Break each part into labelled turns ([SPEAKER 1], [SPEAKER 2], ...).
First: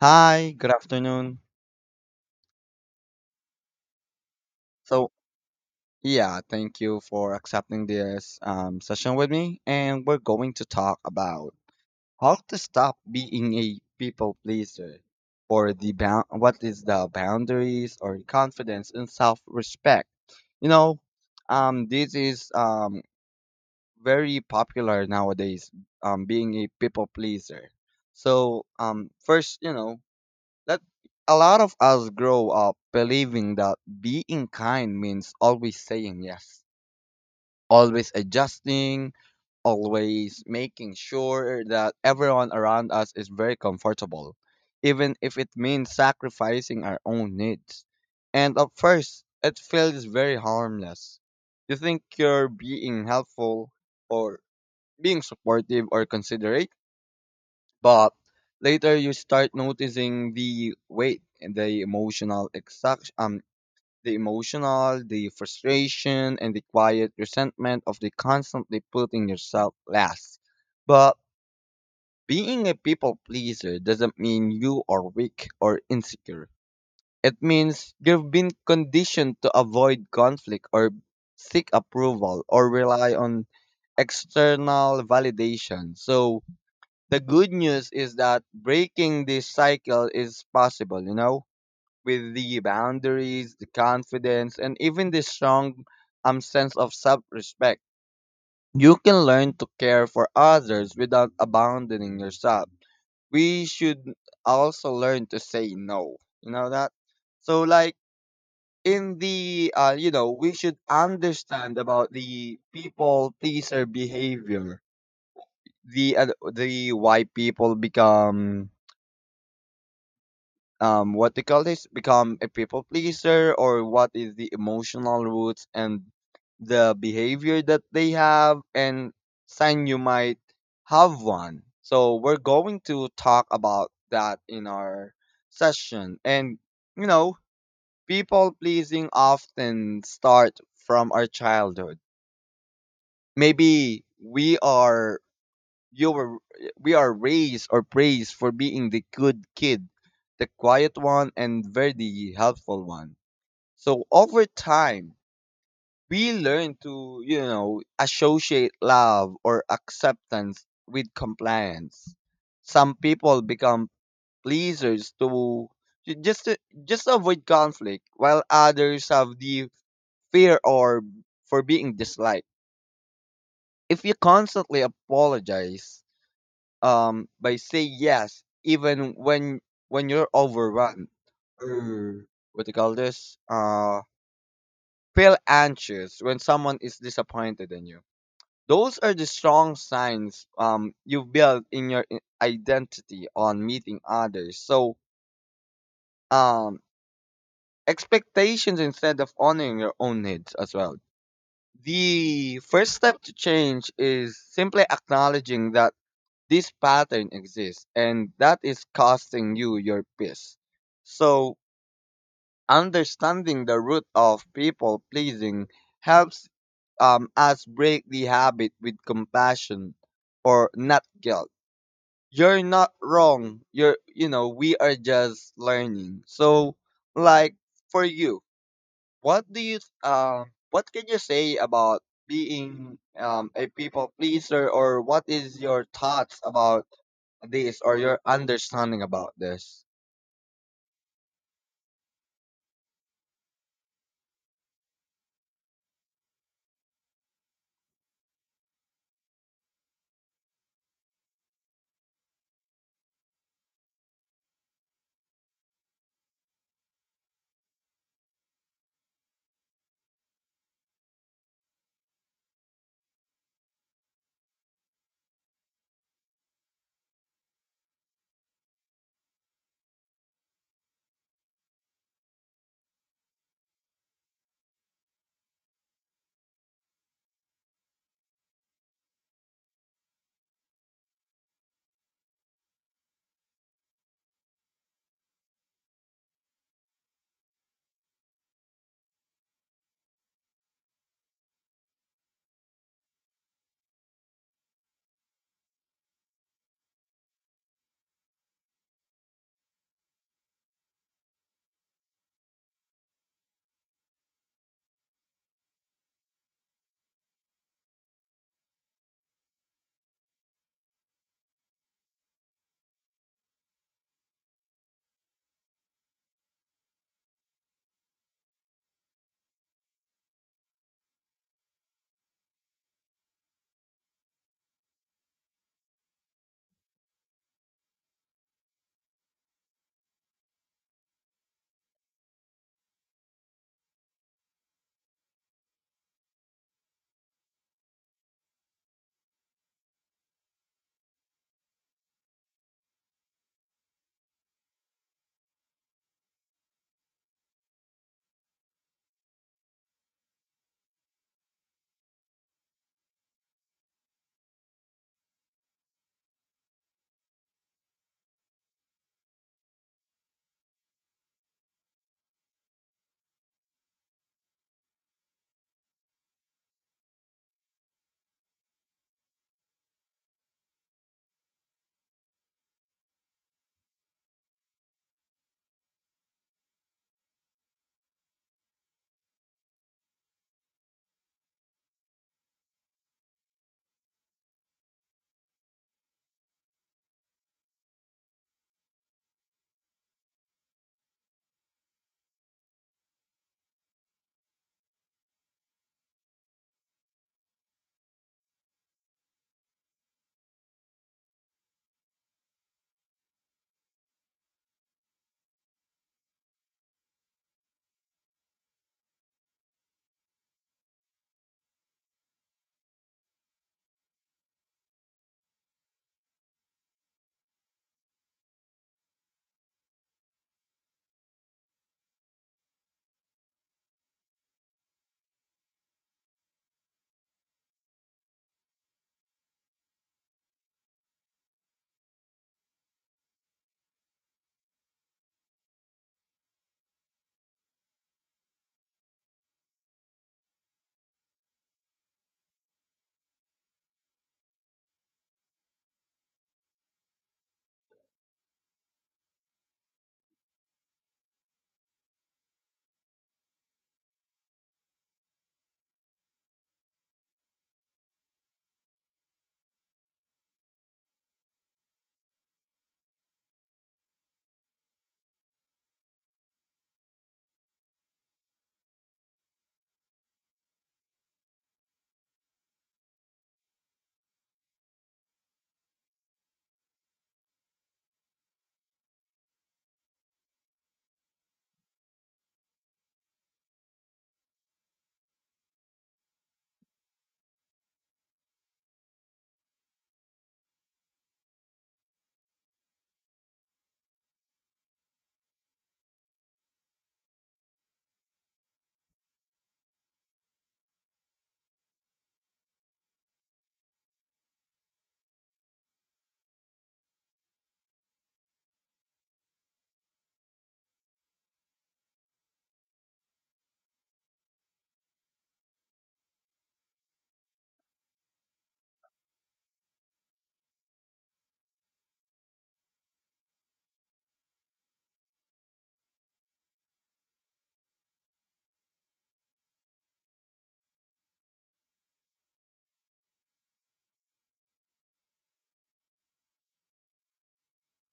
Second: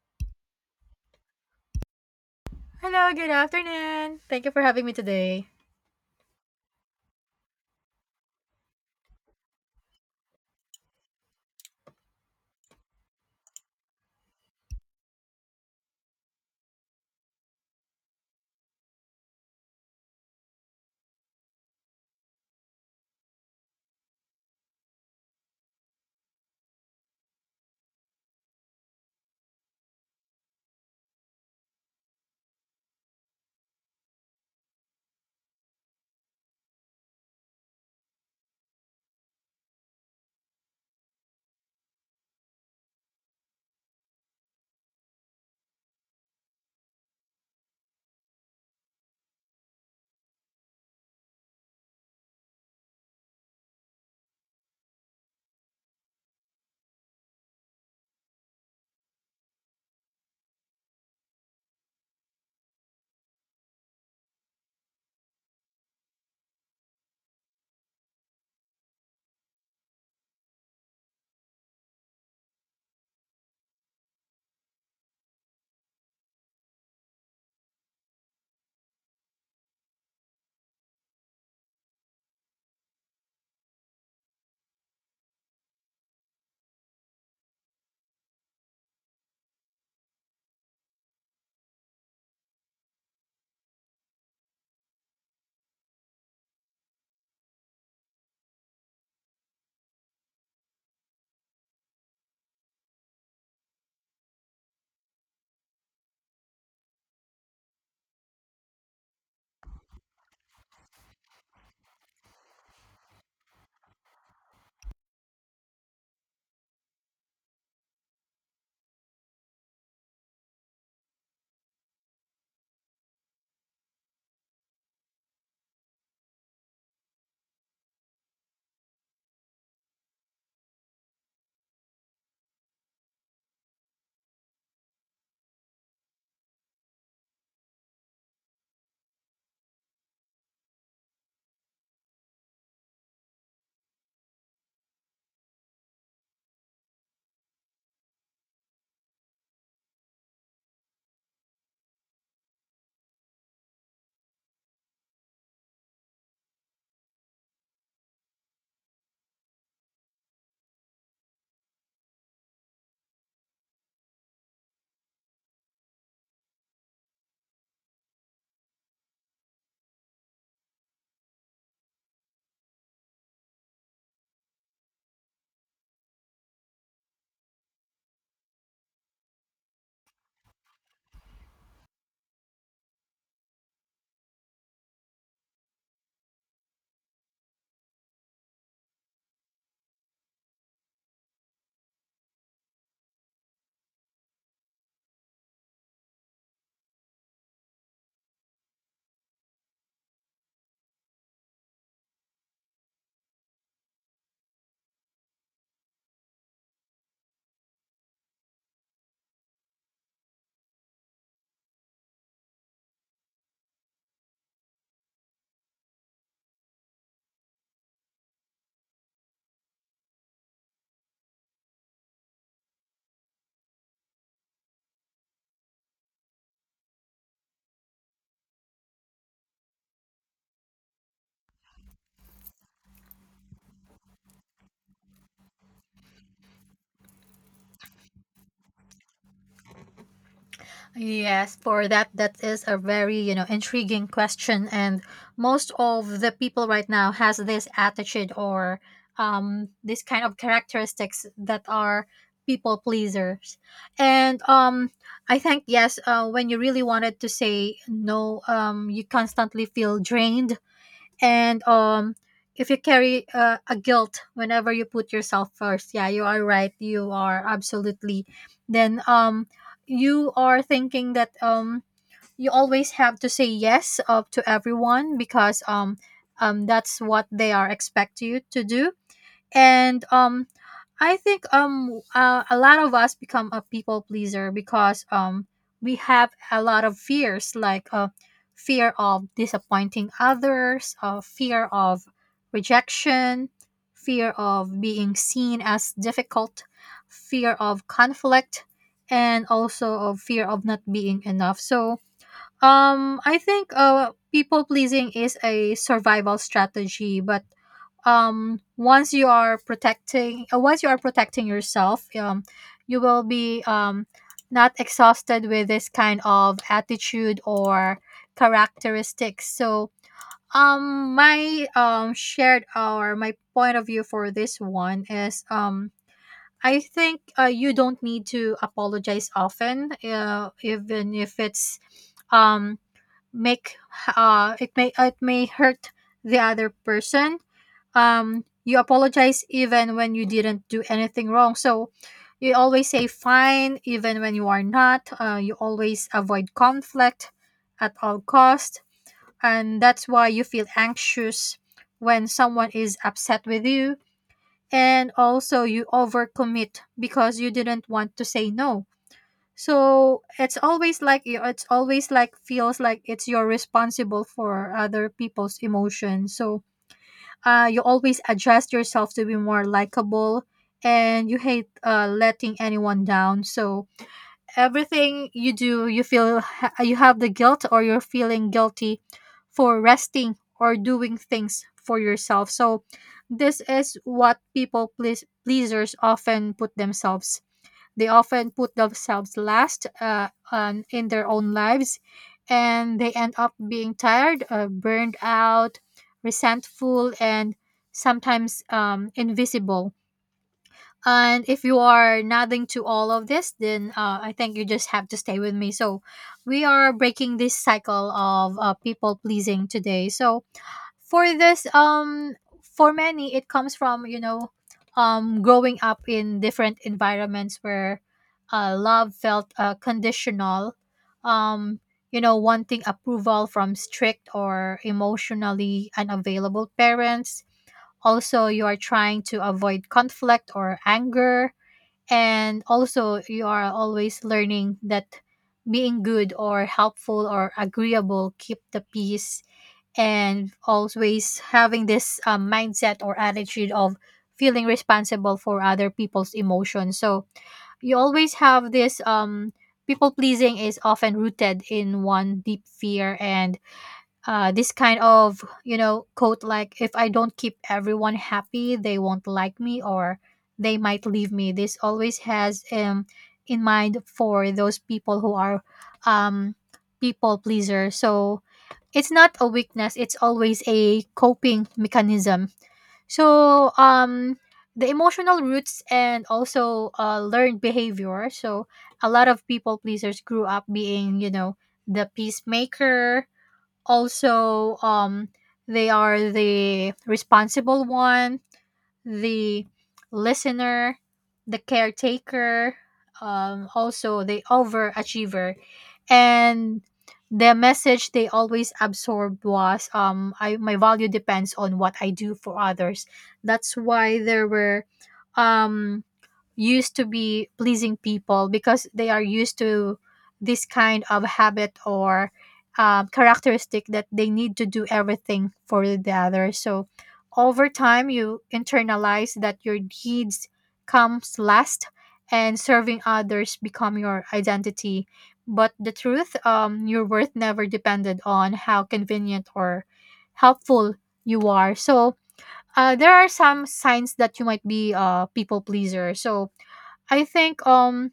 [SPEAKER 1] Hi, good afternoon.
[SPEAKER 2] Hello, good afternoon. Thank you for having me
[SPEAKER 1] So,
[SPEAKER 2] today.
[SPEAKER 1] yeah, Thank you for accepting this session with me. And we're going to talk about how to stop being a people pleaser or the bound what is the boundaries or confidence and self-respect. You know, this is very popular nowadays, being a people pleaser. So, first, you know, That a lot of us grow up believing that being kind means always saying yes, always adjusting, always making sure that everyone around us is very comfortable, even if it means sacrificing our own needs. And at first, it feels very harmless. You think you're being helpful or being supportive or considerate, but later you start noticing the weight and the emotional, the frustration and the quiet resentment of the constantly putting yourself last. But being a people pleaser doesn't mean you are weak or insecure. It means you've been conditioned to avoid conflict or seek approval or rely on external validation. So the good news is that breaking this cycle is possible, you know, with the boundaries, the confidence, and even the strong sense of self respect. You can learn to care for others without abandoning yourself. We should also learn to say no, you know that? So, like, in we should understand about the people pleaser behavior, the uh, the why people become what they call this, become a people pleaser, or what is the emotional roots and the behavior that they have, and sign you might have one. So we're going to talk about that in our session. And you know, people pleasing often start from our childhood. Maybe you were, we are raised or praised for being the good kid, the quiet one, and very helpful one. So over time, we learn to, you know, associate love or acceptance with compliance. Some people become pleasers to ju- just to, just to avoid conflict, while others have the fear or for being disliked. If you constantly apologize by say yes even when you're overrun, or what do you call this, feel anxious when someone is disappointed in you, those are the strong signs. You build in your identity on meeting others, so um expectations instead of honoring your own needs as well. The first step to change is simply acknowledging that this pattern exists, and that is costing you your peace. So, understanding the root of people pleasing helps us break the habit with compassion or not guilt. You're not wrong. You're, you know, we are just learning. So, like for you, what do you, what can you say about being a people pleaser, or what is your thoughts about this, or your understanding about this?
[SPEAKER 2] Yes, for that, that is a very, you know, intriguing question. And most of the people right now has this attitude or this kind of characteristics that are people pleasers. And I think, yes, when you really wanted to say no, you constantly feel drained and if you carry a guilt whenever you put yourself first. Yeah, you are right, you are absolutely. Then you are thinking that you always have to say yes up to everyone, because that's what they are expect you to do. And I think a lot of us become a people pleaser because we have a lot of fears, like fear of disappointing others, fear of rejection, fear of being seen as difficult, fear of conflict, and also of fear of not being enough. So I think people pleasing is a survival strategy, but once you are protecting yourself, you will be not exhausted with this kind of attitude or characteristics. So my shared, or my point of view for this one is, I think, you don't need to apologize often, even if it's um make it may hurt the other person. You apologize even when you didn't do anything wrong. So you always say fine even when you are not. You always avoid conflict at all cost, and that's why you feel anxious when someone is upset with you. And also, you overcommit because you didn't want to say no. So it's always like it's always like feels like it's you're responsible for other people's emotions. So you always adjust yourself to be more likable, and you hate letting anyone down. So everything you do, you feel you have the guilt, or you're feeling guilty for resting or doing things for yourself. So this is what people please pleasers often put themselves they often put themselves last, on, in their own lives, and they end up being tired, burned out, resentful, and sometimes, invisible. And if you are nodding to all of this, then, I think you just have to stay with me. So, we are breaking this cycle of, people pleasing today. So, for this, for many it comes from, you know, growing up in different environments where love felt, conditional. um you know, wanting approval from strict or emotionally unavailable parents. Also, you are trying to avoid conflict or anger. And also, you are always learning that being good or helpful or agreeable keep the peace, and always having this, mindset or attitude of feeling responsible for other people's emotions. So you always have this, people pleasing is often rooted in one deep fear, and, this kind of, you know, quote, like, "If I don't keep everyone happy, they won't like me, or they might leave me." This always has, in mind for those people who are, um people pleaser. So it's not a weakness, it's always a coping mechanism. So the emotional roots and also, learned behavior. So a lot of people pleasers grew up being, you know, the peacemaker, also they are the responsible one, the listener, the caretaker, also the overachiever, and the message they always absorbed was, I, my value depends on what I do for others. That's why there were, um used to be pleasing people because they are used to this kind of habit or, characteristic that they need to do everything for the other. So over time, you internalize that your needs comes last, and serving others become your identity. But the truth, your worth never depended on how convenient or helpful you are. So, there are some signs that you might be a people pleaser. So I think,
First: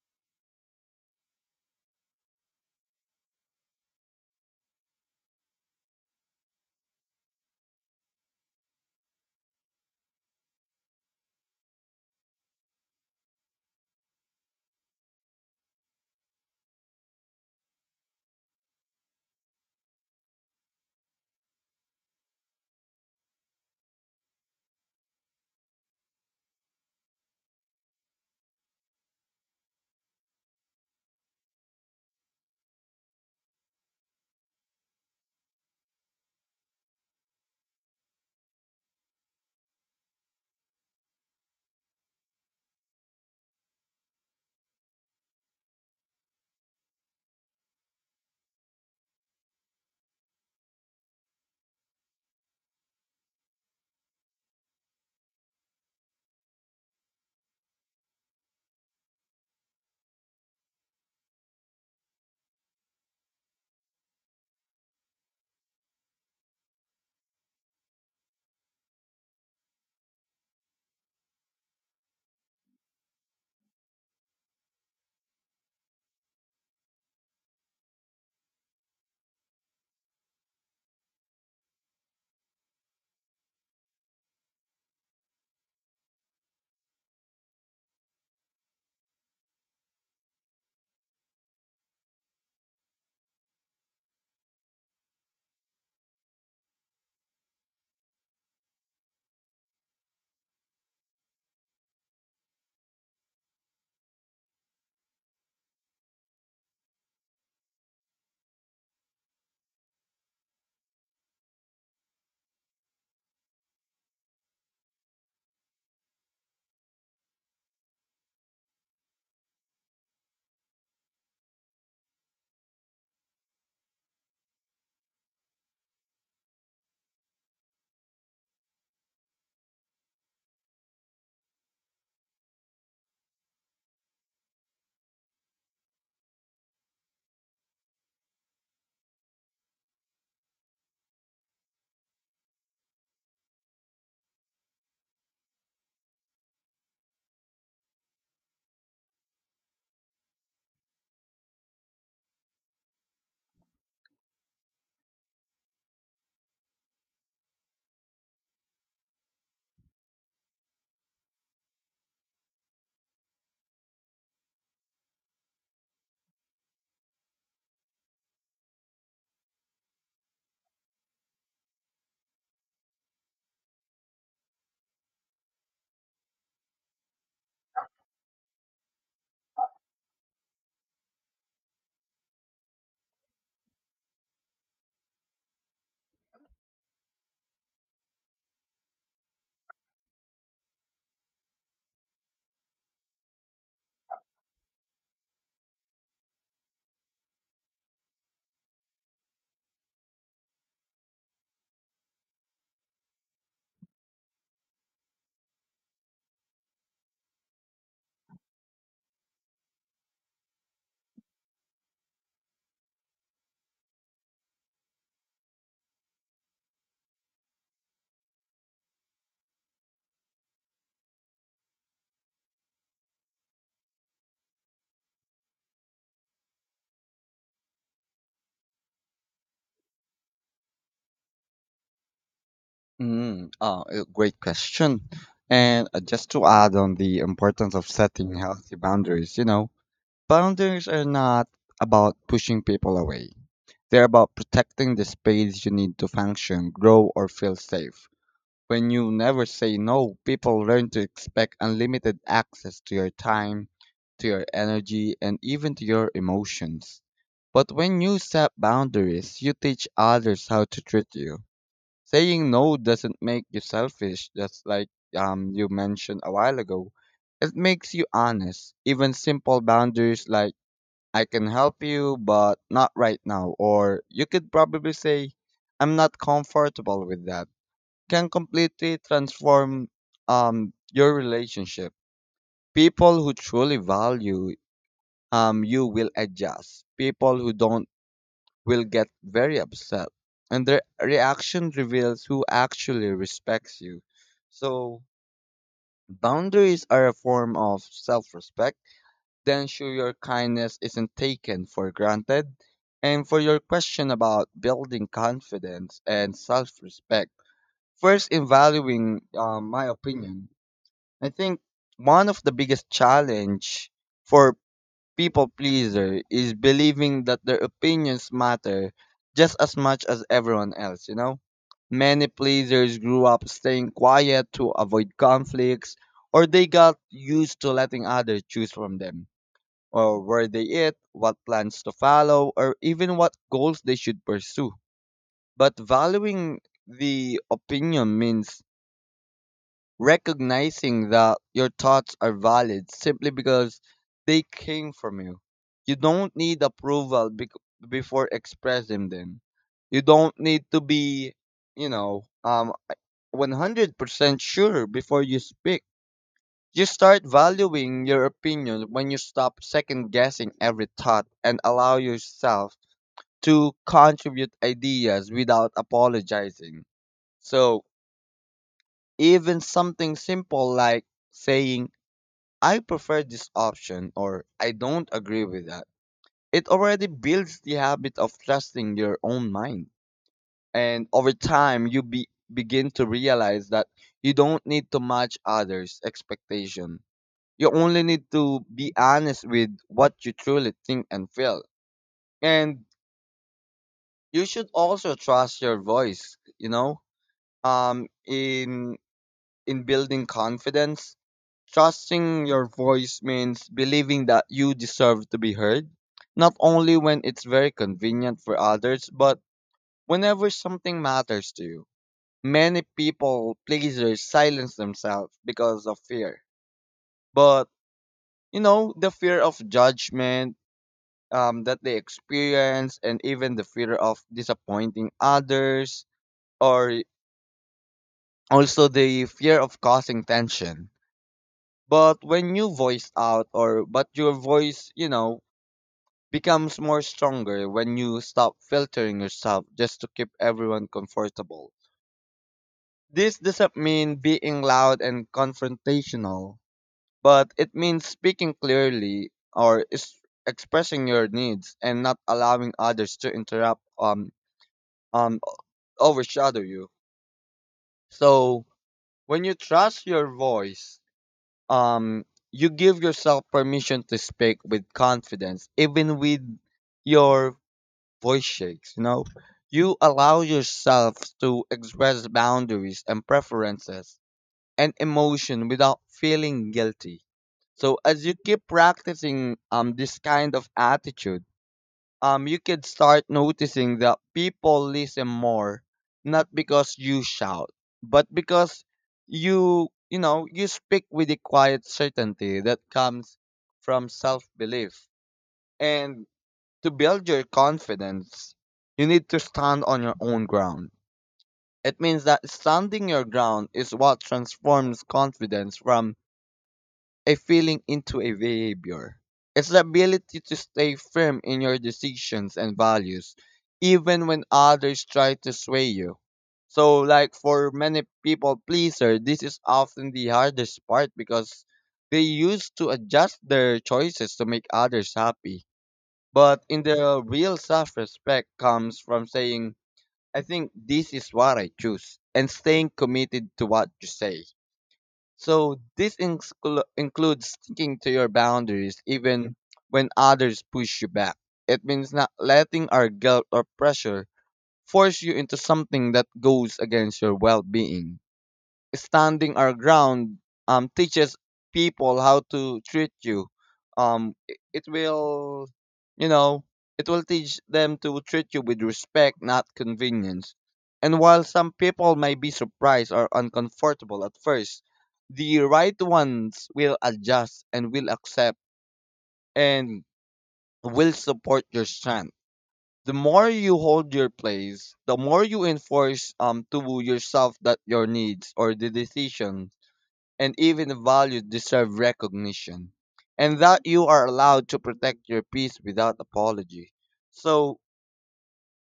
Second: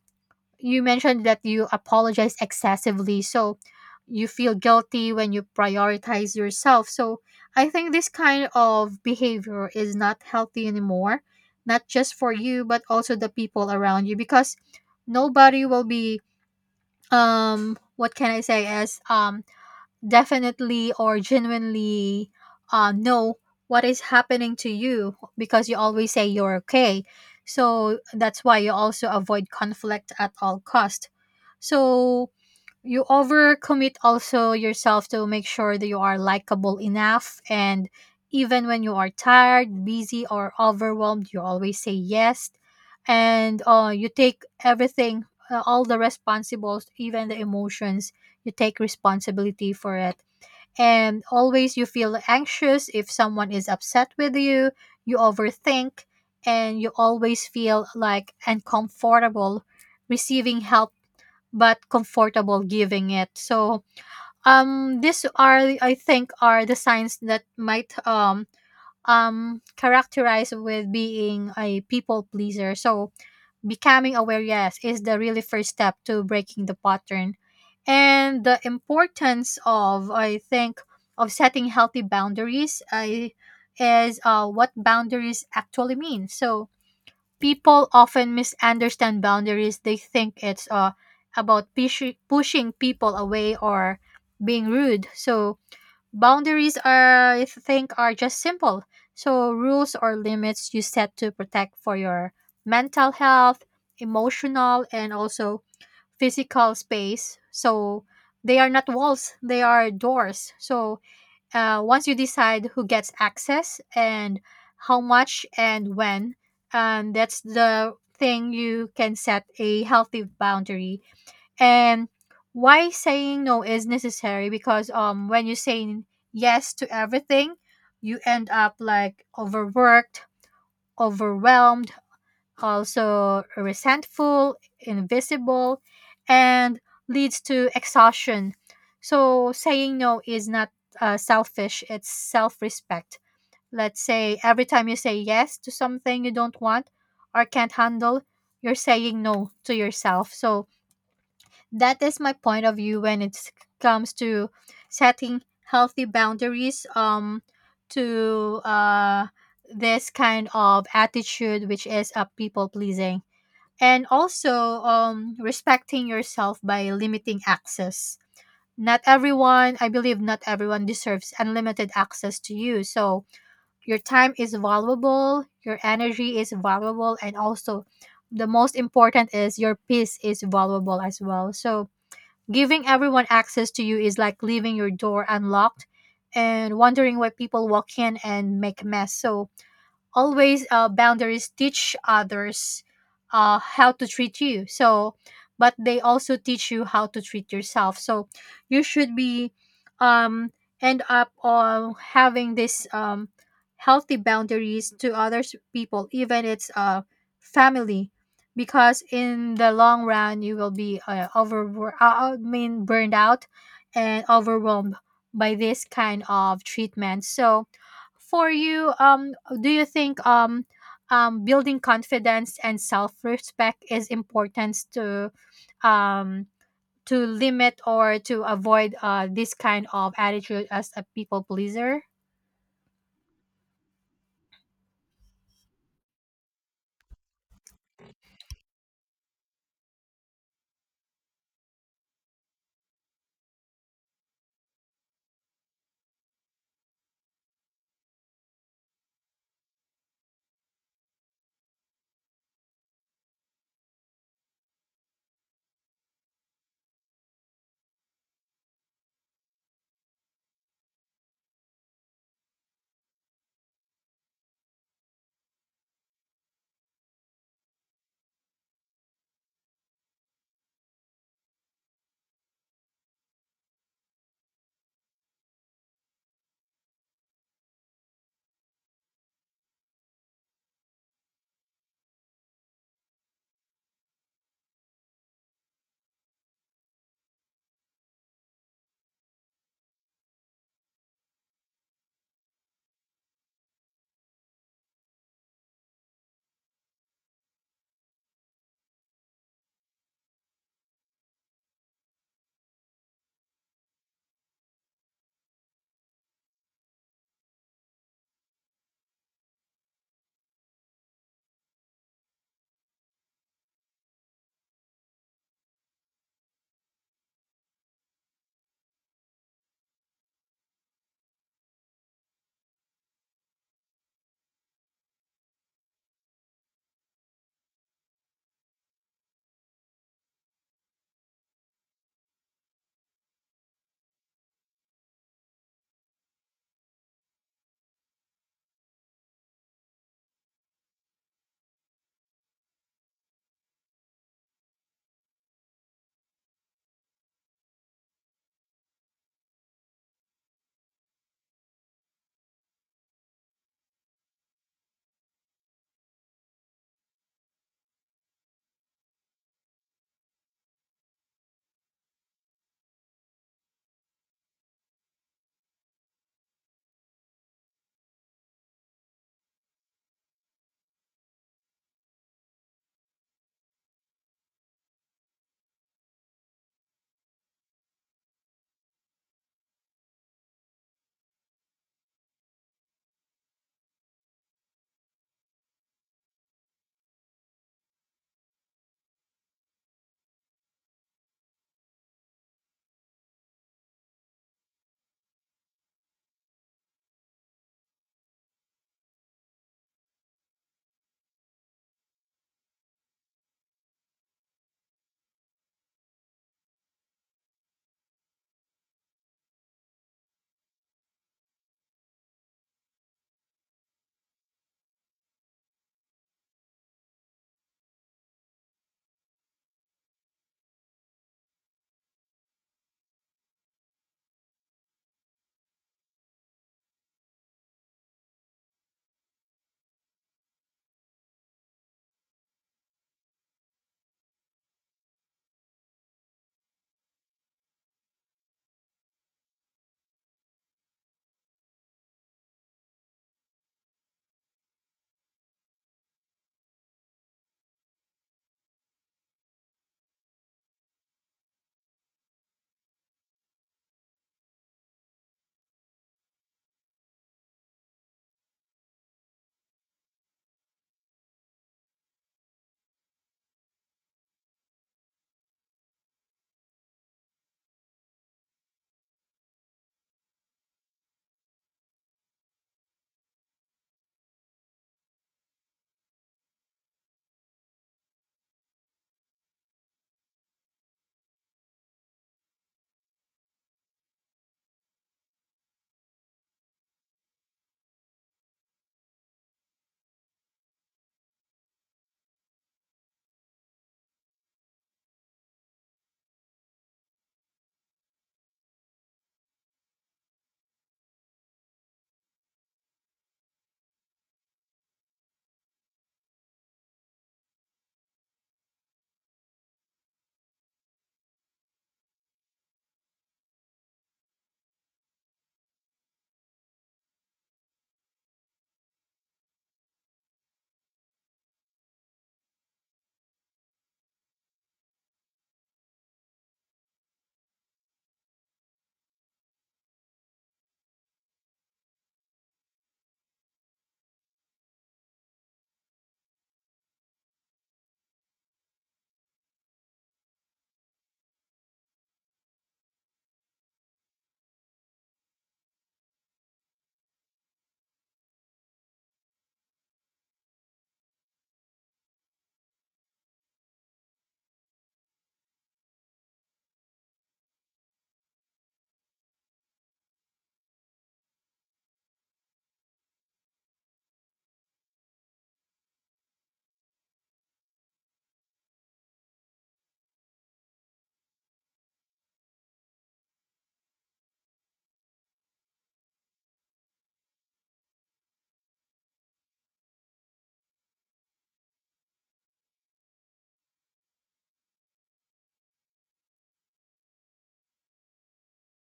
[SPEAKER 2] you mentioned that you apologize excessively. So you feel guilty when you prioritize yourself. So I think this kind of behavior is not healthy anymore, not just for you, but also the people around you, because nobody will be, what can I say is definitely or genuinely, know what is happening to you, because you always say you're okay. So that's why you also avoid conflict at all cost. So you overcommit also yourself to make sure that you are likable enough, and even when you are tired, busy, or overwhelmed, you always say yes. And, you take everything, all the responsibles, even the emotions, you take responsibility for it. And always you feel anxious if someone is upset with you, you overthink, and you always feel like uncomfortable receiving help, but comfortable giving it. So these are, I think, are the signs that might, characterize with being a people pleaser. So becoming aware, yes, is the really first step to breaking the pattern. And the importance of, I think, of setting healthy boundaries, I is, what boundaries actually mean. So people often misunderstand boundaries. They think it's, about pushing people away or being rude. So boundaries are, I think, are just simple. So rules or limits you set to protect for your mental health, emotional, and also physical space. So they are not walls; they are doors. So, once you decide who gets access, and how much and when, that's the thing you can set a healthy boundary. And why saying no is necessary, because when you say yes to everything, you end up like overworked, overwhelmed, also resentful, invisible, and leads to exhaustion. So saying no is not, selfish, it's self respect. Let's say every time you say yes to something you don't want or can't handle, you're saying no to yourself. So that is my point of view when it comes to setting healthy boundaries, to this kind of attitude, which is a people pleasing, and also, respecting yourself by limiting access. Not everyone, I believe, not everyone deserves unlimited access to you. So your time is valuable, your energy is valuable, and also the most important is your peace is valuable as well. So giving everyone access to you is like leaving your door unlocked and wondering why people walk in and make a mess. So always, boundaries teach others, how to treat you. So but they also teach you how to treat yourself. So you should be, um end up on having this, healthy boundaries to other people, even it's family, because in the long run, you will be, over I mean burned out and overwhelmed by this kind of treatment. So for you, do you think, building confidence and self-respect is important to, um to limit or to avoid, this kind of attitude as a people pleaser?
[SPEAKER 1] Mm. Oh, a great question. And just to add on the importance of setting healthy boundaries, you know, boundaries are not about pushing people away. They're about protecting the space you need to function, grow, or feel safe. When you never say no, people learn to expect unlimited access to your time, to your energy, and even to your emotions. But when you set boundaries, you teach others how to treat you. Saying no doesn't make you selfish, just like you mentioned a while ago. It makes you honest. Even simple boundaries like, "I can help you, but not right now." Or you could probably say, "I'm not comfortable with that," can completely transform your relationship. People who truly value you will adjust. People who don't will get very upset. And their reaction reveals who actually respects you. So, boundaries are a form of self respect. Then, show your kindness isn't taken for granted. And for your question about building confidence and self respect, first, in valuing my opinion, I think one of the biggest challenge for people pleaser is believing that their opinions matter just as much as everyone else, you know? Many pleasers grew up staying quiet to avoid conflicts, or they got used to letting others choose from them, or where they eat, what plans to follow, or even what goals they should pursue. But valuing the opinion means recognizing that your thoughts are valid simply because they came from you. You don't need approval before expressing them. You don't need to be, you know, um, 100% sure before you speak. You start valuing your opinion when you stop second guessing every thought and allow yourself to contribute ideas without apologizing. So, even something simple like saying, "I prefer this option," or "I don't agree with that," it already builds the habit of trusting your own mind. And over time, begin to realize that you don't need to match others' expectation. You only need to be honest with what you truly think and feel. And you should also trust your voice, you know? Um in in building confidence, trusting your voice means believing that you deserve to be heard, not only when it's very convenient for others, but whenever something matters to you. Many people pleasers silence themselves because of fear. But, you know, the fear of judgment that they experience, and even the fear of disappointing others, or also the fear of causing tension. But when you voice out, or but your voice, you know, becomes more stronger when you stop filtering yourself just to keep everyone comfortable. This doesn't mean being loud and confrontational, but it means speaking clearly, or is expressing your needs and not allowing others to interrupt um overshadow you. So when you trust your voice, um you give yourself permission to speak with confidence even with your voice shakes, you know. You allow yourself to express boundaries and preferences and emotion without feeling guilty. So as you keep practicing this kind of attitude, you could start noticing that people listen more, not because you shout, but because you know, you speak with a quiet certainty that comes from self belief. And to build your confidence, you need to stand on your own ground. It means that standing your ground is what transforms confidence from a feeling into a behavior. It's the ability to stay firm in your decisions and values, even when others try to sway you. So, like for many people pleaser, this is often the hardest part because they used to adjust their choices to make others happy. But in the real self-respect comes from saying, "I think this is what I choose," and staying committed to what you say. So this includes sticking to your boundaries even when others push you back. It means not letting our guilt or pressure force you into something that goes against your well-being. Standing our ground teaches people how to treat you. It will, you know, it will teach them to treat you with respect, not convenience. And while some people may be surprised or uncomfortable at first, the right ones will adjust and will accept and will support your strength. The more you hold your place, the more you enforce to yourself that your needs or the decision and even values deserve recognition, and that you are allowed to protect your peace without apology. So,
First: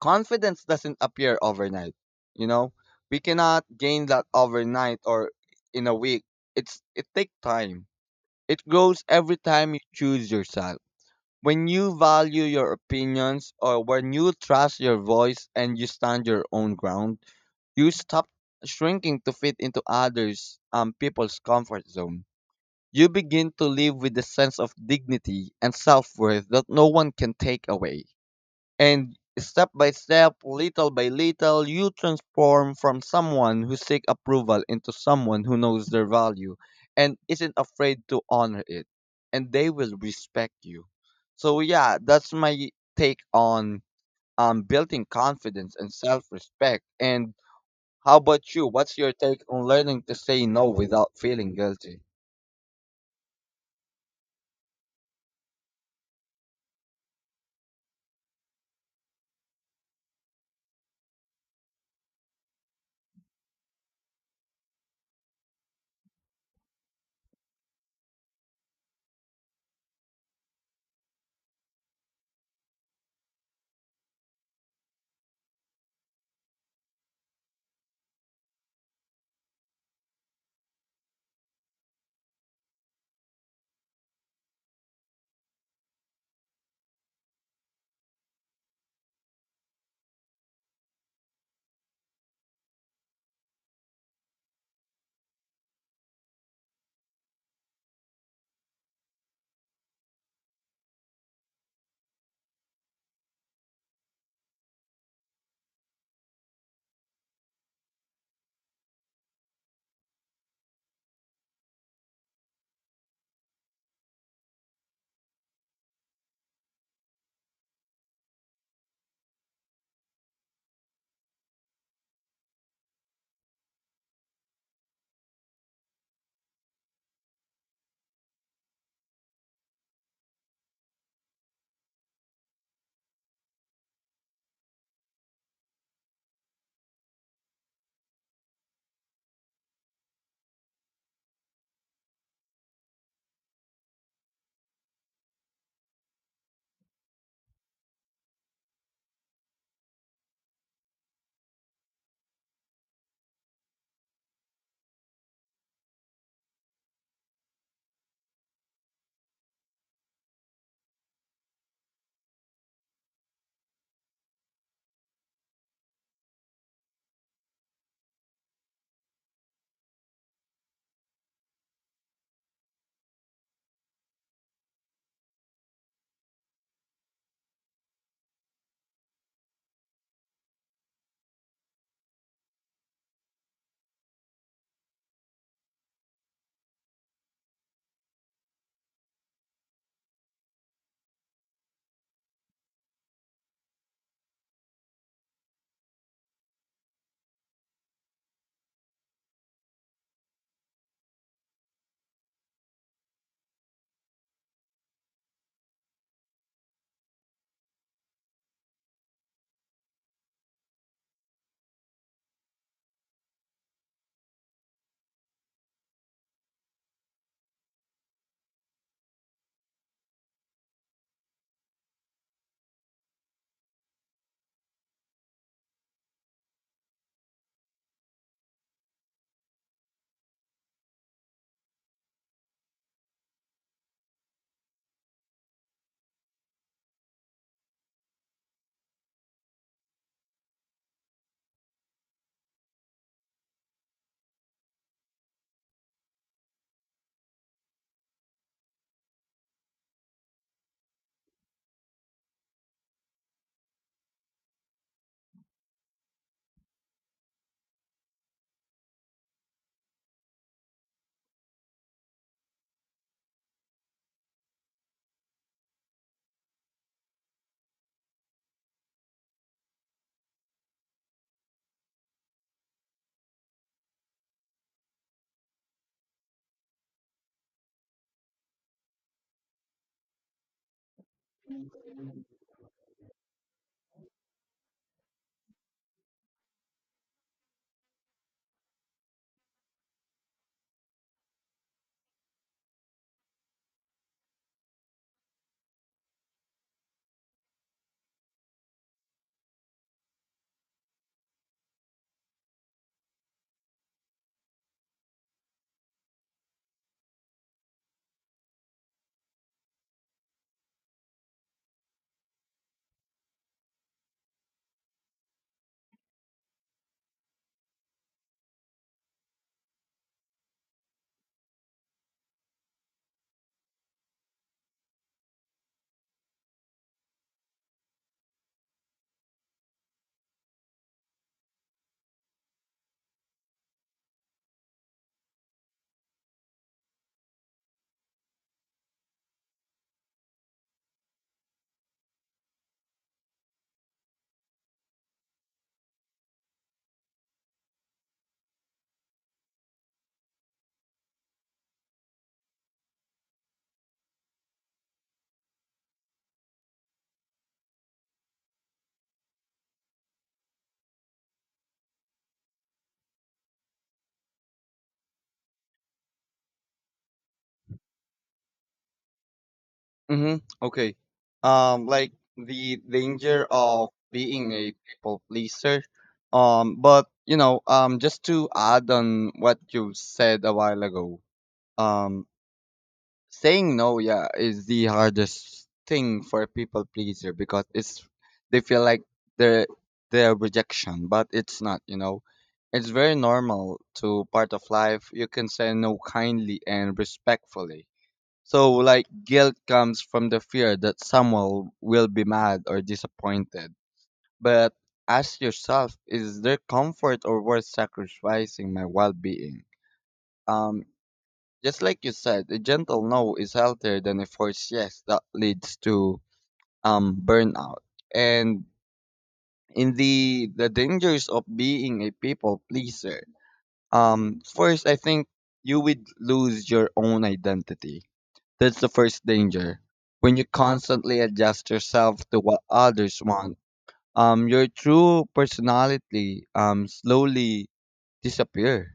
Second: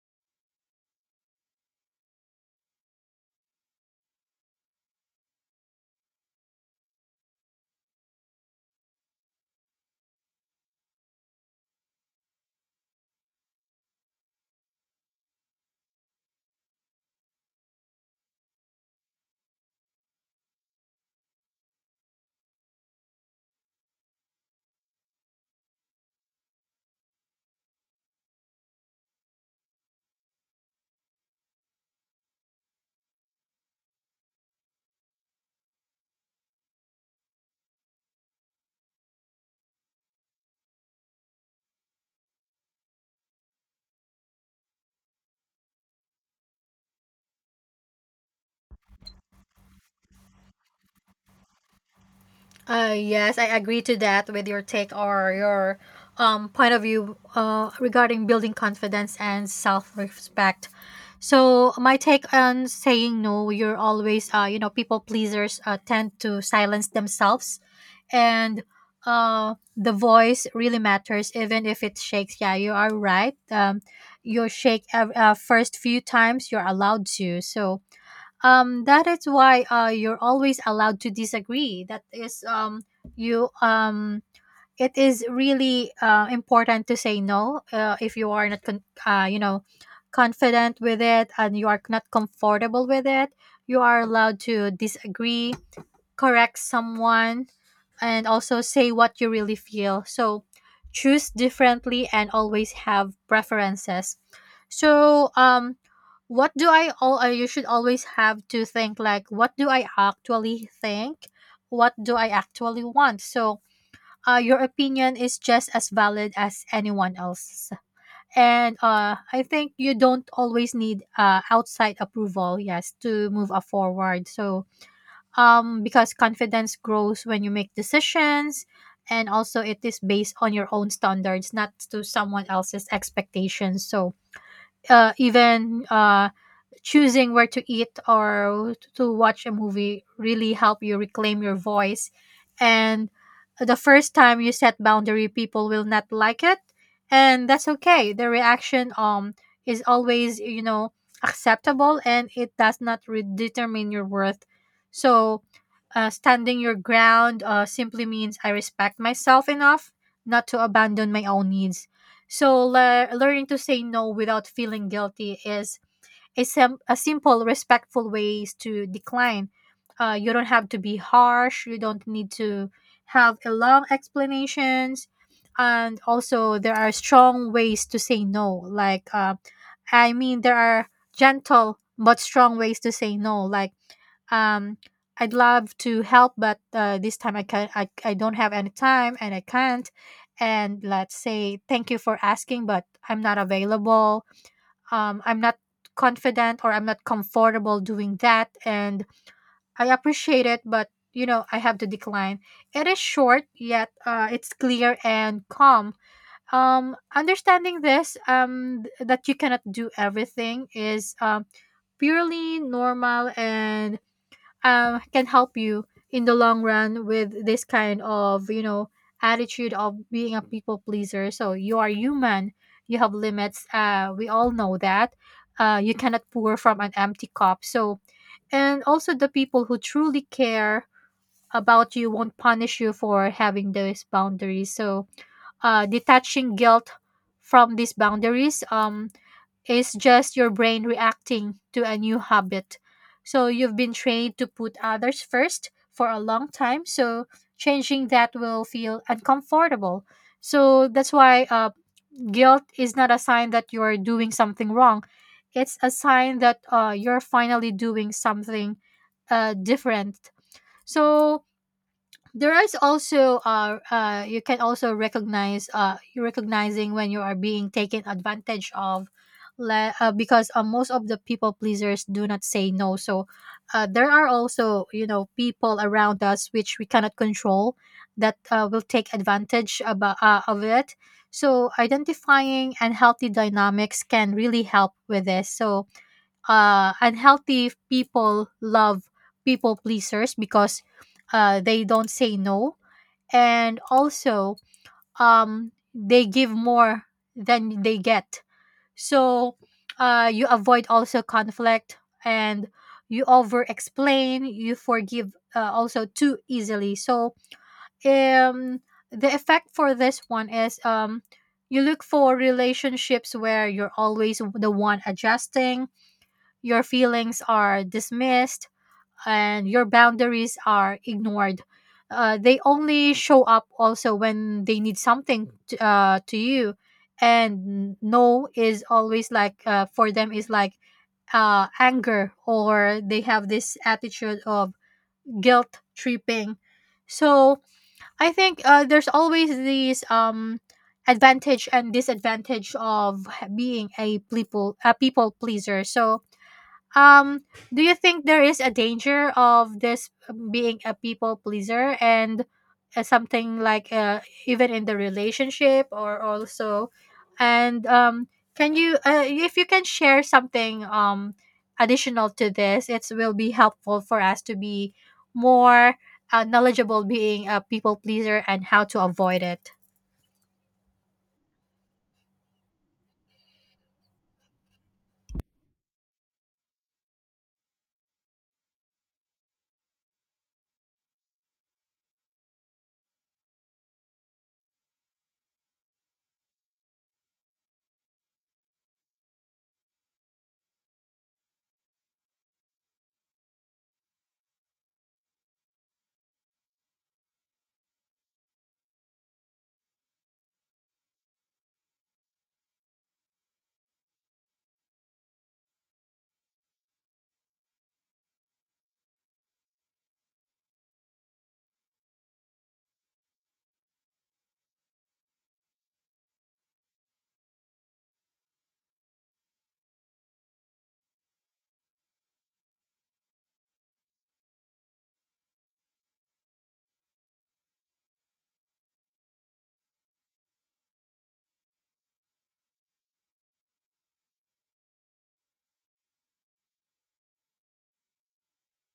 [SPEAKER 1] confidence doesn't appear overnight, you know? We cannot gain that overnight or in a week. It takes time. It grows every time you choose yourself. When you value your opinions, or when you trust your voice and you stand your own ground, you stop shrinking to fit into others people's comfort zone. You begin to live with a sense of dignity and self worth that no one can take away. And step by step, little by little, you transform from someone who seeks approval into someone who knows their value and isn't afraid to honor it. And they will respect you. So, yeah, that's my take on building confidence and self respect. And how about you? What's your take on learning to say no without feeling guilty?
[SPEAKER 2] Yes, I agree to that with your take or your, point of view, regarding building confidence and self respect. So my take on saying no, you're always, you know, people pleasers, tend to silence themselves, and, the voice really matters, even if it shakes. Yeah, you are right. You first few times you're allowed to. So that is why, you're always allowed to disagree, that is you it is really, important to say no, if you are not you know, confident with it, and you are not comfortable with it, you are allowed to disagree, correct someone, and also say what you really feel. So choose differently and always have preferences. So what do I all you should always have to think like, what do I actually think? What do I actually want? So, your opinion is just as valid as anyone else's. And, I think you don't always need, outside approval, yes, to move, forward. Because confidence grows when you make decisions, and also it is based on your own standards, not to someone else's expectations. So even Choosing where to eat or to watch a movie really help you reclaim your voice. And the first time you set boundary, people will not like it, and that's okay. The reaction is always, you know, acceptable, and it does not determine your worth. so Standing your ground simply means I respect myself enough not to abandon my own needs. So learning to say no without feeling guilty is a simple respectful ways to decline. You don't have to be harsh, you don't need to have a long explanations. And also there are strong ways to say no, like there are gentle but strong ways to say no, like um I'd love to help, but this time I don't have any time and I can't. And let's say thank you for asking, but I'm not available. I'm not confident or I'm not comfortable doing that. And I appreciate it, but you know, I have to decline. It is short, yet it's clear and calm. Understanding this, that you cannot do everything is purely normal, and can help you in the long run with this kind of, you know, attitude of being a people pleaser. So you are human, you have limits, we all know that. You cannot pour from an empty cup. So and also the people who truly care about you won't punish you for having those boundaries. So detaching guilt from these boundaries is just your brain reacting to a new habit. So you've been trained to put others first for a long time. So changing that will feel uncomfortable. So that's why guilt is not a sign that you're doing something wrong. It's a sign that you're finally doing something different. So there is also you can also recognize you recognizing when you are being taken advantage of, because most of the people pleasers do not say no. So there are also, you know, people around us which we cannot control that will take advantage of it. So identifying unhealthy dynamics can really help with this. So unhealthy people love people pleasers because they don't say no. And also they give more than they get. So you avoid also conflict, and you over explain, you forgive also too easily. So um, the effect for this one is, you look for relationships where you're always the one adjusting. Your feelings are dismissed, and your boundaries are ignored. They only show up also when they need something to you. And no is always like, for them, is like anger, or they have this attitude of guilt tripping. So I think there's always these advantage and disadvantage of being a people pleaser. So um, do you think there is a danger of this being a people pleaser, and something like even in the relationship, or also and can you, if you can share something additional to this, it will be helpful for us to be more knowledgeable being a people pleaser and how to avoid it.
[SPEAKER 1] Mm-hmm. Okay. Like the danger of being a people pleaser. But you know, just to add on what you said a while ago, um, saying no, yeah, is the hardest thing for a people pleaser because it's they feel like they're they're rejection, but it's not. You know, it's very normal to part of life. You can say no kindly and respectfully. So, like, guilt comes from the fear that someone will be mad or disappointed. But ask yourself, is their comfort or worth sacrificing my well being? Um, just like you said, a gentle no is healthier than a forced yes that leads to burnout. And in the dangers of being a people pleaser, first I think you would lose your own identity. That's the first danger. When you constantly adjust yourself to what others want, your true personality slowly disappear.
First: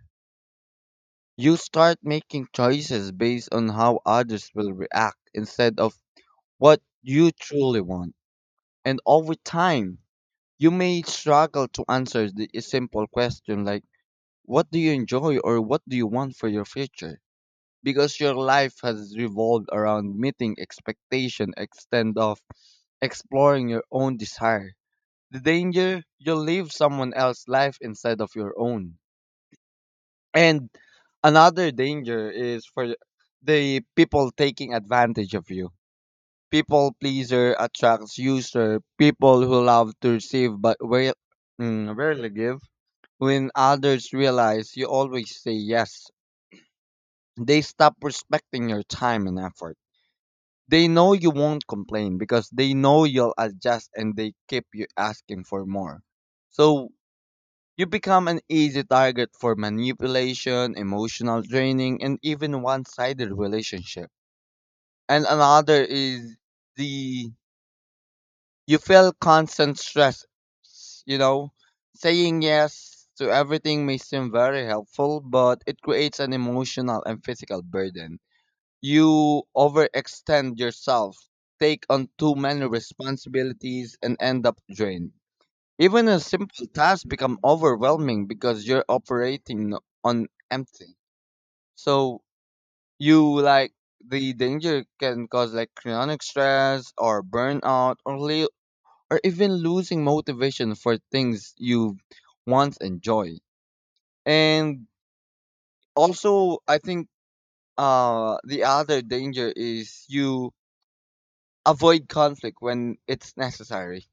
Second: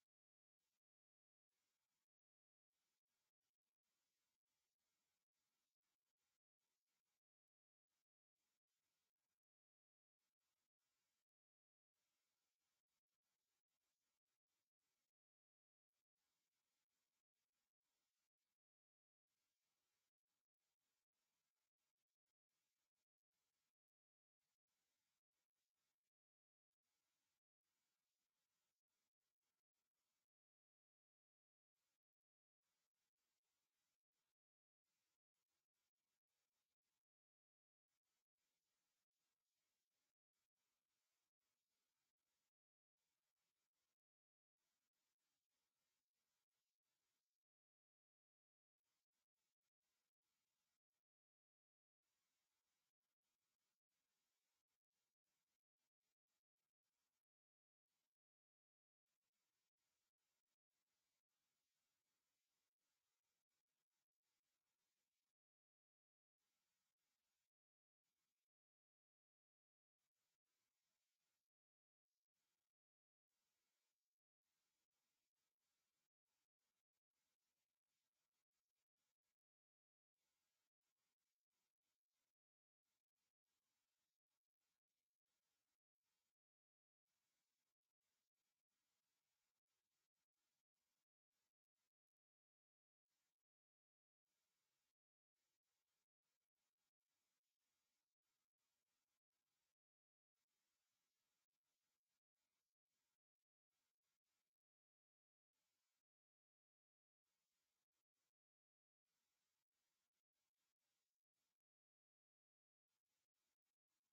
[SPEAKER 1] You start making choices based on how others will react instead of what you truly want. And over time, you may struggle to answer the a simple question like, what do you enjoy or what do you want for your future? Because your life has revolved around meeting expectation instead of exploring your own desire. The danger, you'll live someone else's life instead of your own. And another danger is for the people taking advantage of you. People pleaser attracts user, people who love to receive but rarely give. When others realize you always say yes, they stop respecting your time and effort. They know you won't complain because they know you'll adjust and they keep you asking for more. So you become an easy target for manipulation, emotional draining, and even one sided relationship. And another is the you feel constant stress. You know, Saying yes to everything may seem very helpful, but it creates an emotional and physical burden. You overextend yourself, take on too many responsibilities, and end up drained. Even a simple task become overwhelming because you're operating on empty. So you like the danger can cause like chronic stress or burnout or or even losing motivation for things you once enjoy. And also, I think the other danger is you avoid conflict when it's necessary.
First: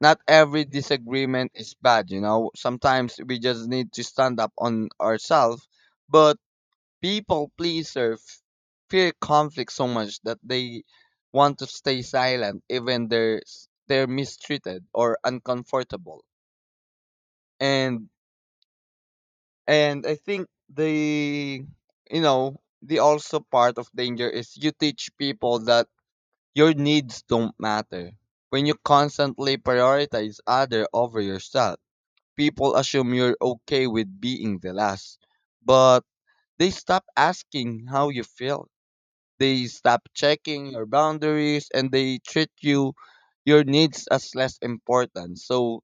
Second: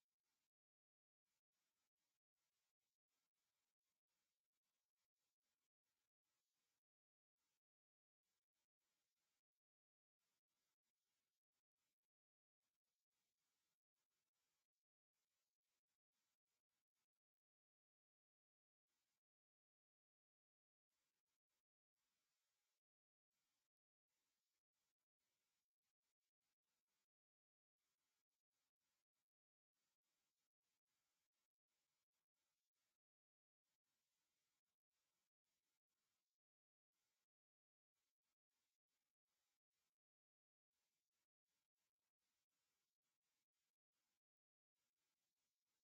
[SPEAKER 1] Not every disagreement is bad, you know. Sometimes we just need to stand up on ourselves. But people pleaser fear conflict so much that they want to stay silent even they're mistreated or uncomfortable. And and I think the the also part of danger is you teach people that your needs don't matter. When you constantly prioritize other over yourself, people assume you're okay with being the last. But they stop asking how you feel. They stop checking your boundaries and they treat you your needs as less important. So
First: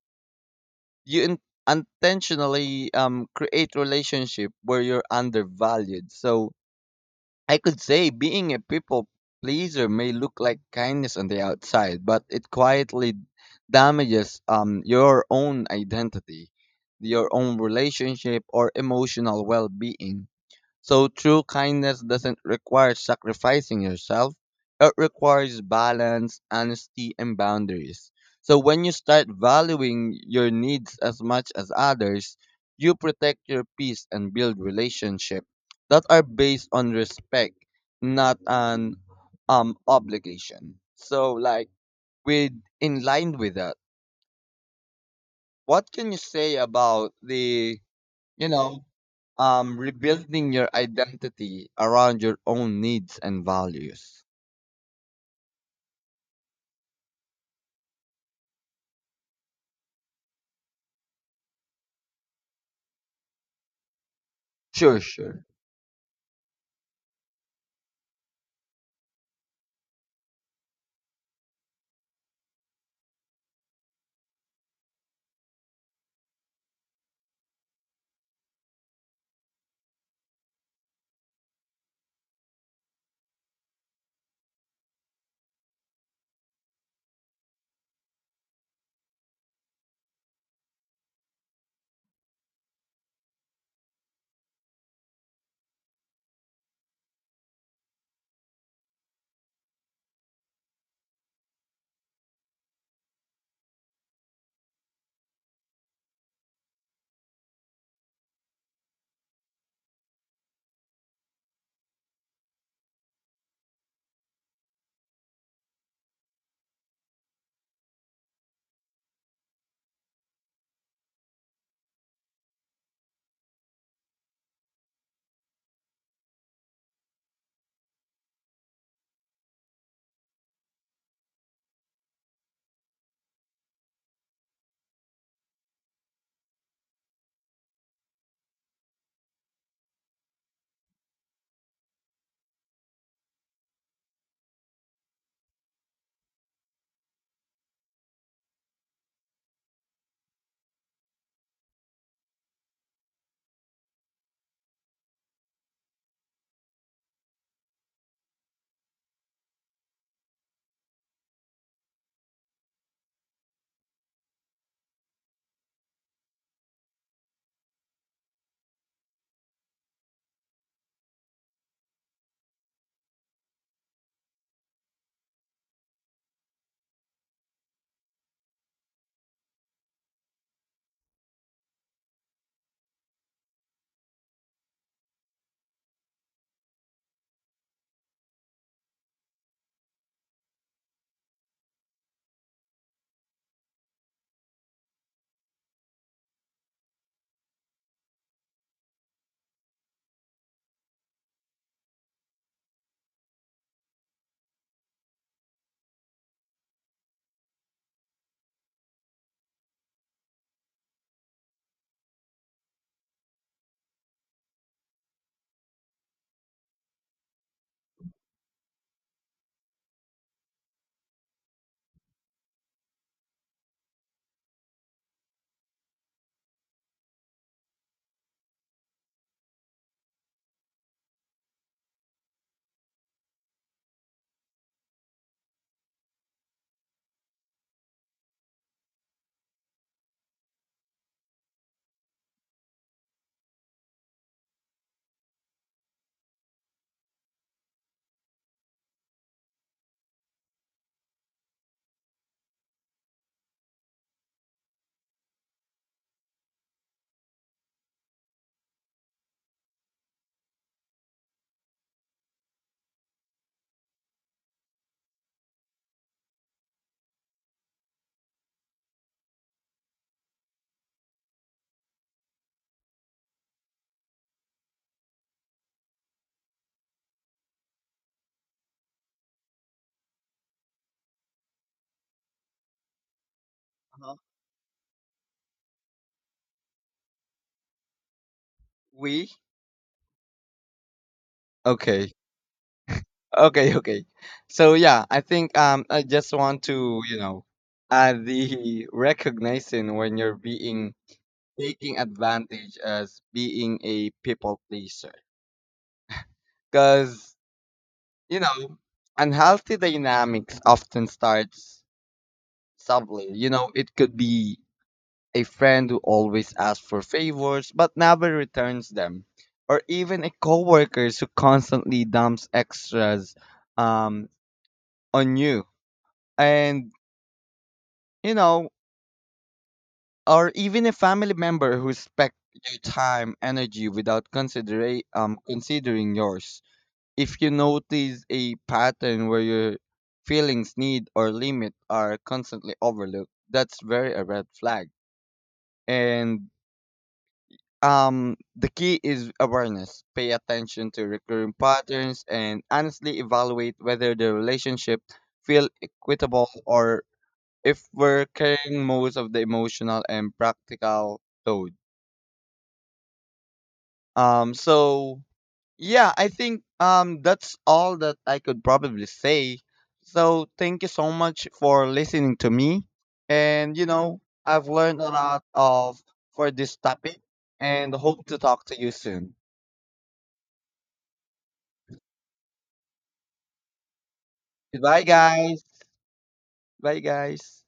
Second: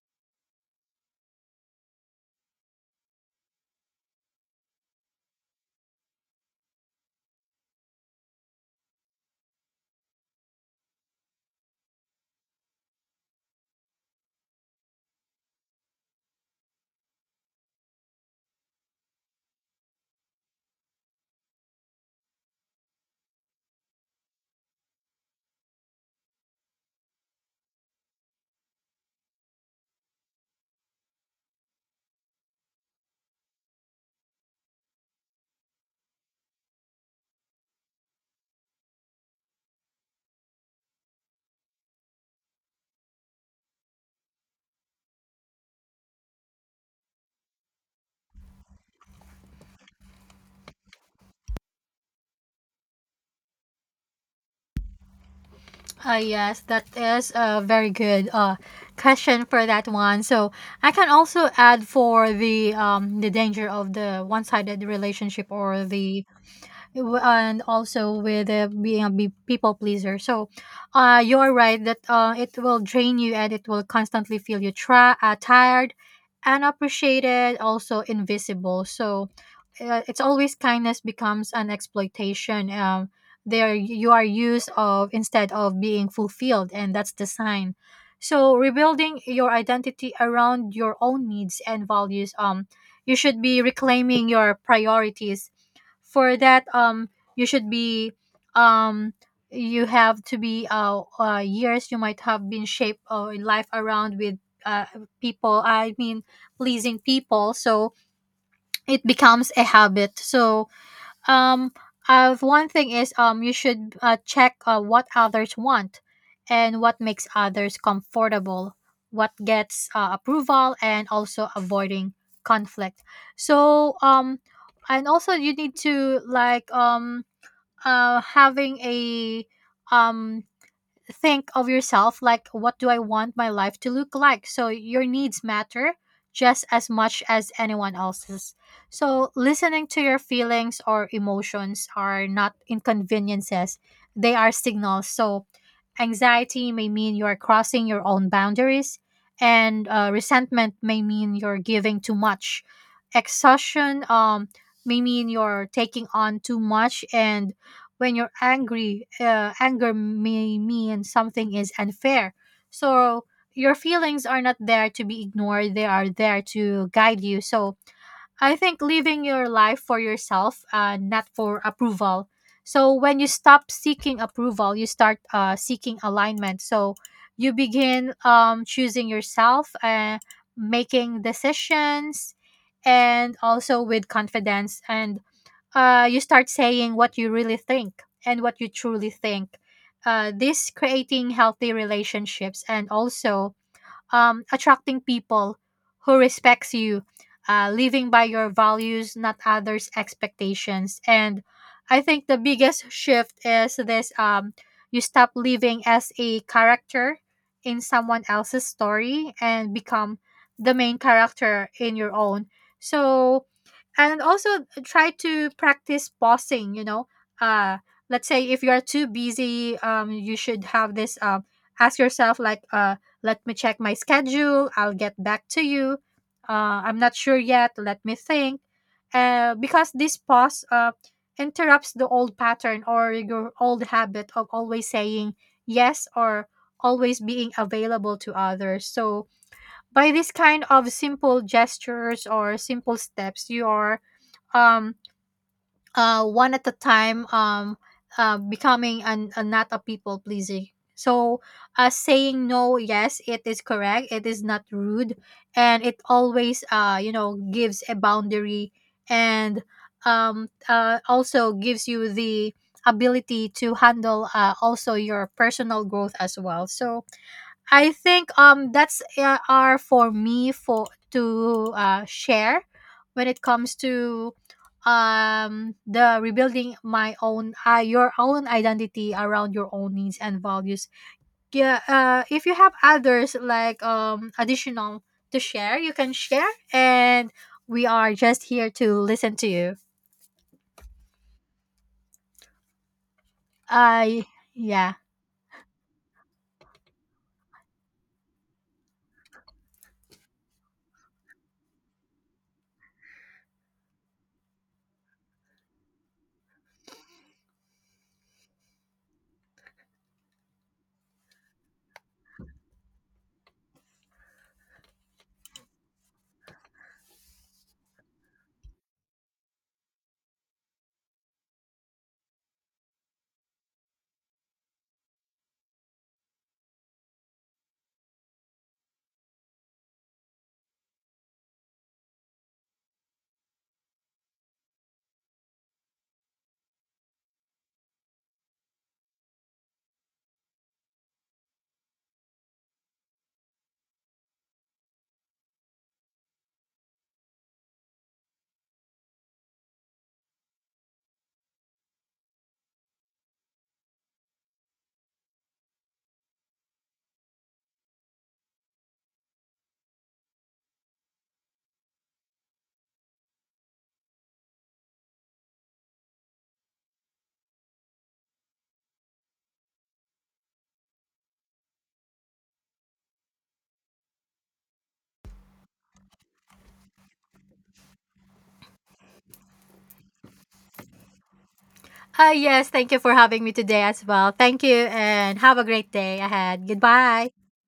[SPEAKER 1] you intentionally create relationship where you're undervalued. So I could say being a people pleaser may look like kindness on the outside, but it quietly damages your own identity, your own relationship, or emotional well being. So true kindness doesn't require sacrificing yourself. It requires balance, honesty, and boundaries. So when you start valuing your needs as much as others, you protect your peace and build relationships that are based on respect, not on obligation. So like with in line with that, what can you say about the you know, rebuilding your identity around your own needs and values?
[SPEAKER 2] Yes, that is a very good question for that one. So I can also add for the danger of the one-sided
[SPEAKER 1] Sure, sure.
[SPEAKER 2] relationship or the and also with people pleaser. So you're right that it will drain you, and it will constantly feel you tired, unappreciated, also invisible. So it's always kindness becomes an exploitation. There you are used of instead of being fulfilled, and that's the sign. So rebuilding your identity around your own needs and values. You should be reclaiming your priorities. For that, you should be um you have to be years you might have been shaped in life around with uh people I mean pleasing people, so it becomes a habit. So, um, one thing is, you should check what others want and what makes others comfortable, what gets approval, and also avoiding conflict. So, and also you need to like, having a um think of yourself like, what do I want my life to look like? So your needs matter just as much as anyone else's. So listening to your feelings or emotions are not inconveniences. They are signals. So anxiety may mean you are crossing your own boundaries, and resentment may mean you're giving too much. Exhaustion may mean you're taking on too much, and when you're angry, anger may mean something is unfair. So your feelings are not there to be ignored, they are there to guide you. So I think living your life for yourself, not for approval. So when you stop seeking approval, you start seeking alignment. So you begin choosing yourself, making decisions and also with confidence, and you start saying what you really think and what you truly think. This creating healthy relationships, and also attracting people who respects you, living by your values, not others' expectations. And I think the biggest shift is this: you stop living as a character in someone else's story and become the main character in your own. So, and also try to practice pausing. You know, uh, let's say if you are too busy, you should have this. Ask yourself like, let me check my schedule. I'll get back to you. I'm not sure yet. Let me think. Because this pause interrupts the old pattern or your old habit of always saying yes, or always being available to others. So, by this kind of simple gestures or simple steps, you are, um, one at a time, becoming an, a not a people pleasing. So, saying no, yes, it is correct. It is not rude, and it always, you know, gives a boundary, and also gives you the ability to handle, also your personal growth as well. So, I think that's are for me for to share when it comes to the rebuilding my own, your own identity around your own needs and values. Yeah, if you have others like,
[SPEAKER 1] Uh-huh.
[SPEAKER 2] additional to share, you can share, and we are just here to
[SPEAKER 1] We?
[SPEAKER 2] listen to you.
[SPEAKER 1] Okay. Okay, okay.
[SPEAKER 2] I
[SPEAKER 1] So
[SPEAKER 2] yeah.
[SPEAKER 1] yeah, I think I just want to, add the recognition when you're being taking advantage as being a people pleaser. Cause, you know, unhealthy dynamics often starts subtly. You know, it could be a friend who always asks for favors but never returns them, or even a coworker who constantly dumps extras um, on you, and you know, or even a family member who expects your time, energy without considering considering yours. If you notice a pattern where your feelings, need, or limit are constantly overlooked, that's very a red flag. And The key is awareness. Pay attention to recurring patterns and honestly evaluate whether the relationship feel equitable or if we're carrying most of the emotional and practical load. So yeah, I think that's all that I could probably say. So thank you so much for listening to me, and you know I've learned a lot of for this topic, and hope to talk to you soon.
[SPEAKER 2] Yes, thank you for having me today as well. Thank you,
[SPEAKER 1] Goodbye,
[SPEAKER 2] and have
[SPEAKER 1] guys.
[SPEAKER 2] a great day ahead.
[SPEAKER 1] Bye,
[SPEAKER 2] Goodbye.
[SPEAKER 1] guys.